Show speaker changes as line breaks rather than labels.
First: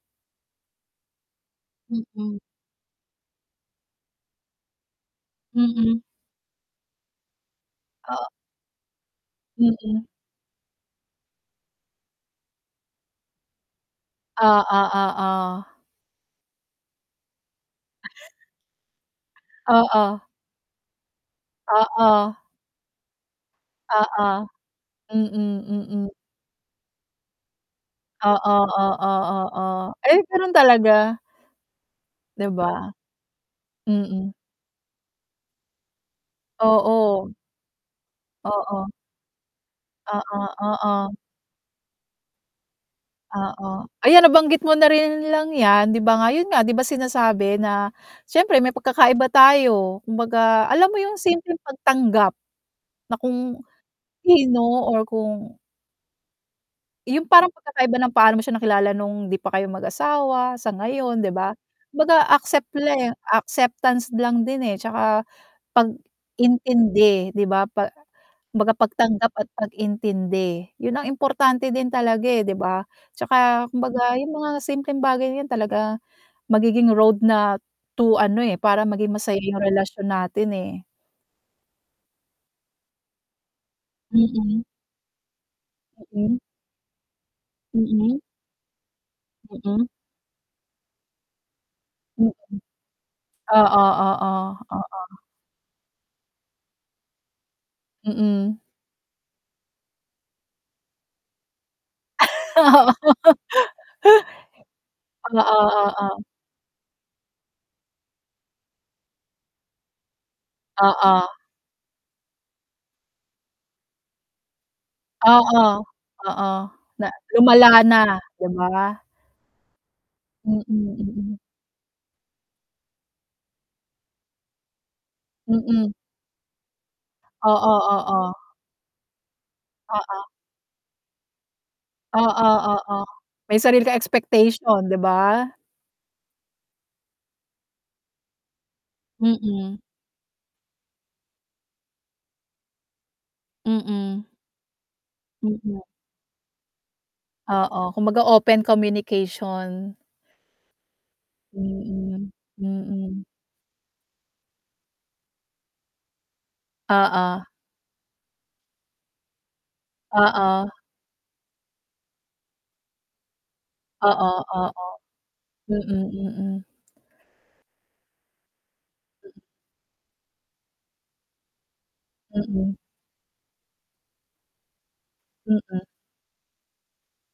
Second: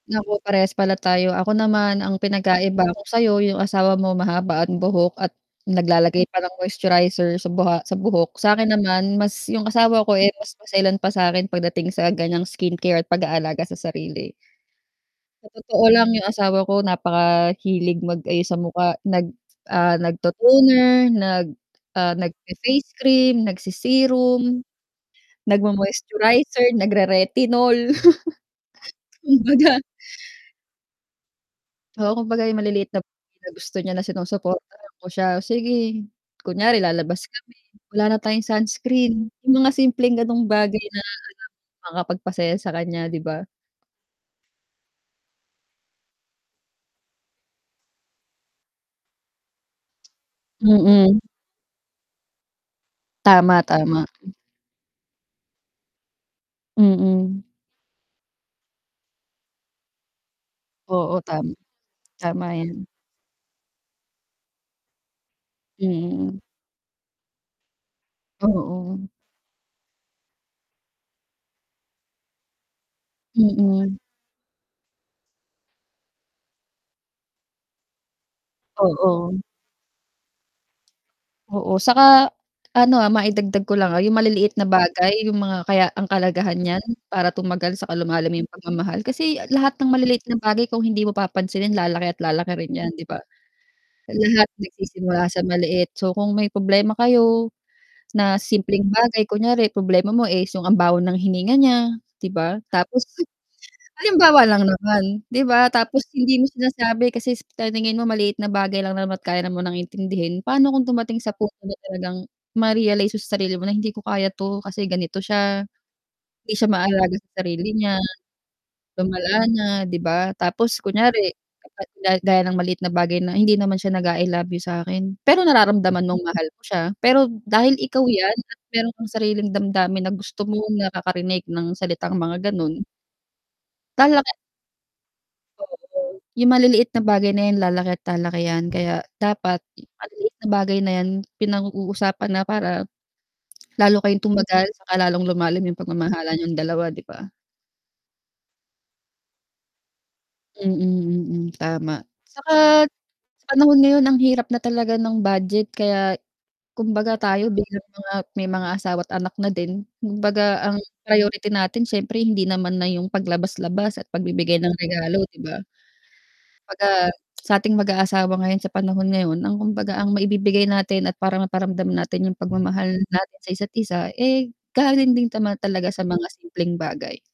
Naku, parehas pala tayo. Ako naman ang
Mm.
pinagkaiba ko sa'yo yung asawa mo mahaba ang buhok at
Mm.
naglalagay pa ng moisturizer sa buha sa
O
buhok, sa'kin naman mas yung asawa
Mm.
ko, eh, mas maselan pa sa'kin pagdating sa ganiyang skincare at pag-aalaga sa sarili.
Oo,
Sa
oo.
totoo lang yung asawa ko napakahilig
[unintelligible]
mag-ayos sa mukha nag, ah,
Oo.
nag-to-toner, nag, ah,
Oo.
nagfe-face cream,
Oo.
nagse-serum.
Mm, mm.
nagmo-moisturizer, nagre-retinol.
Oo, oo, oo,
Kumbaga
ay, gano'n talaga.
oo,
'Di
kumbaga yung maliliit
ba?
na bagay na gusto niya na
Mm.
sinusuportahan ko siya, sige. Kunyari lalabas
Oo.
kami, "Wala na tayong
Oo.
sunscreen." Yung mga simpleng
Oo,
gano'ng bagay na alam
oo.
mong makakapagpasaya sa kanya 'di ba?
Oo, ayan nabanggit mo na rin lang yan 'di ba nga, 'yun nga 'di ba sinasabi na siyempre may pagkakaiba tayo. Kumbaga alam mo yung
Mm.
simpleng pagtanggap, na kung,
Tama, tama. Hmm.
sino or kung yung
Mm.
parang pagkakaiba ng paano mo siya nakilala nung hindi pa kayo mag-asawa sa
Oo,
ngayon 'di
tama.
ba? Kumbaga
Tama
accept
yan.
le acceptance lang din, eh, 'tsaka
Mm.
pag-intindi 'di ba, pa kumbaga
Oo.
pagtanggap at pag-intindi, 'yun ang importante din talaga, eh, 'di ba? 'Tsaka
Mm.
kumbaga yung mga simpleng bagay na 'yan talaga, magiging road na to ano, eh, para maging masaya
Oo.
yung relasyon natin, eh.
Oo, 'saka ano, ah, maidagdag ko lang, ah, yung maliliit
Mm.
na bagay yung mga kaya ang
Mm.
kahalagahan niyan para tumagal 'saka
Mm.
lumalim yung pagmamahal, kasi lahat
Mm.
ng maliliit na bagay kung hindi mo papansinin lalaki at
Mm.
lalaki rin yan 'di ba?
Oo,
Lahat
oo, oo.
nagsisimula sa maliit so kung may problema kayo, na
Mm.
simpleng bagay, kunyari problema mo is yung ang baho ng hininga niya, 'di ba? Tapos
Oo.
halimbawa lang naman 'di ba?
Oo,
Tapos
oo.
hindi mo sinasabi kasi sa paningin mo maliit na bagay lang naman at kaya na munang intindihin, paano kung dumating
Oo.
sa punto na talagang, ma-realize mo sa sarili mo na, "Hindi ko kaya 'to kasi ganito
Oo,
siya, hindi
oo.
siya
Na
maalaga sa
lumala
sarili niya."
na, 'di ba?
Lumala na 'di ba,
Mm,
tapos kunyari,
mm.
kapag ga gaya ng maliit na bagay na, "Hindi naman siya nag-a-I love you sa'kin." Pero
Mm.
nararamdaman mong mahal mo siya pero
Oo,
dahil ikaw yan
oo.
at mayro'n kang sariling damdamin na
Oo.
gusto mong nakakarinig ng salitang
Oo,
mga gano'n
oo. May sarili ka
lalaki
expectation 'di ba?
oo, yung maliliit na bagay na yan lalaki at lalaki yan kaya dapat,
Mm.
maliliit na bagay na yan pinag-uusapan na para, lalo kayong
Mm.
tumagal 'saka lalong lumalim yung
Mm.
pagmamahalan niyong dalawa 'di ba?
Oo, kumbaga, open communication.
Mm, mm, tama.
Mm,
'Saka,
mm.
sa panahon ngayon ang hirap na talaga ng budget kaya, kumbaga
Oo.
tayo bilang mga may mga asawa at anak na din, kumbaga
Oo.
ang priority natin siyempre hindi naman na yung paglabas-labas at
Oo,
pagbibigay ng
oo.
regalo 'di ba?
Mm, mm.
Kumbaga, sa ating mag-aasawa ngayon sa panahon
Mm.
ngayon ang kumbaga ang maibibigay natin at parang maparamdam natin yung
Mm.
pagmamahal natin sa isa't isa, eh, galing din tama
Mm.
talaga sa mga simpleng bagay.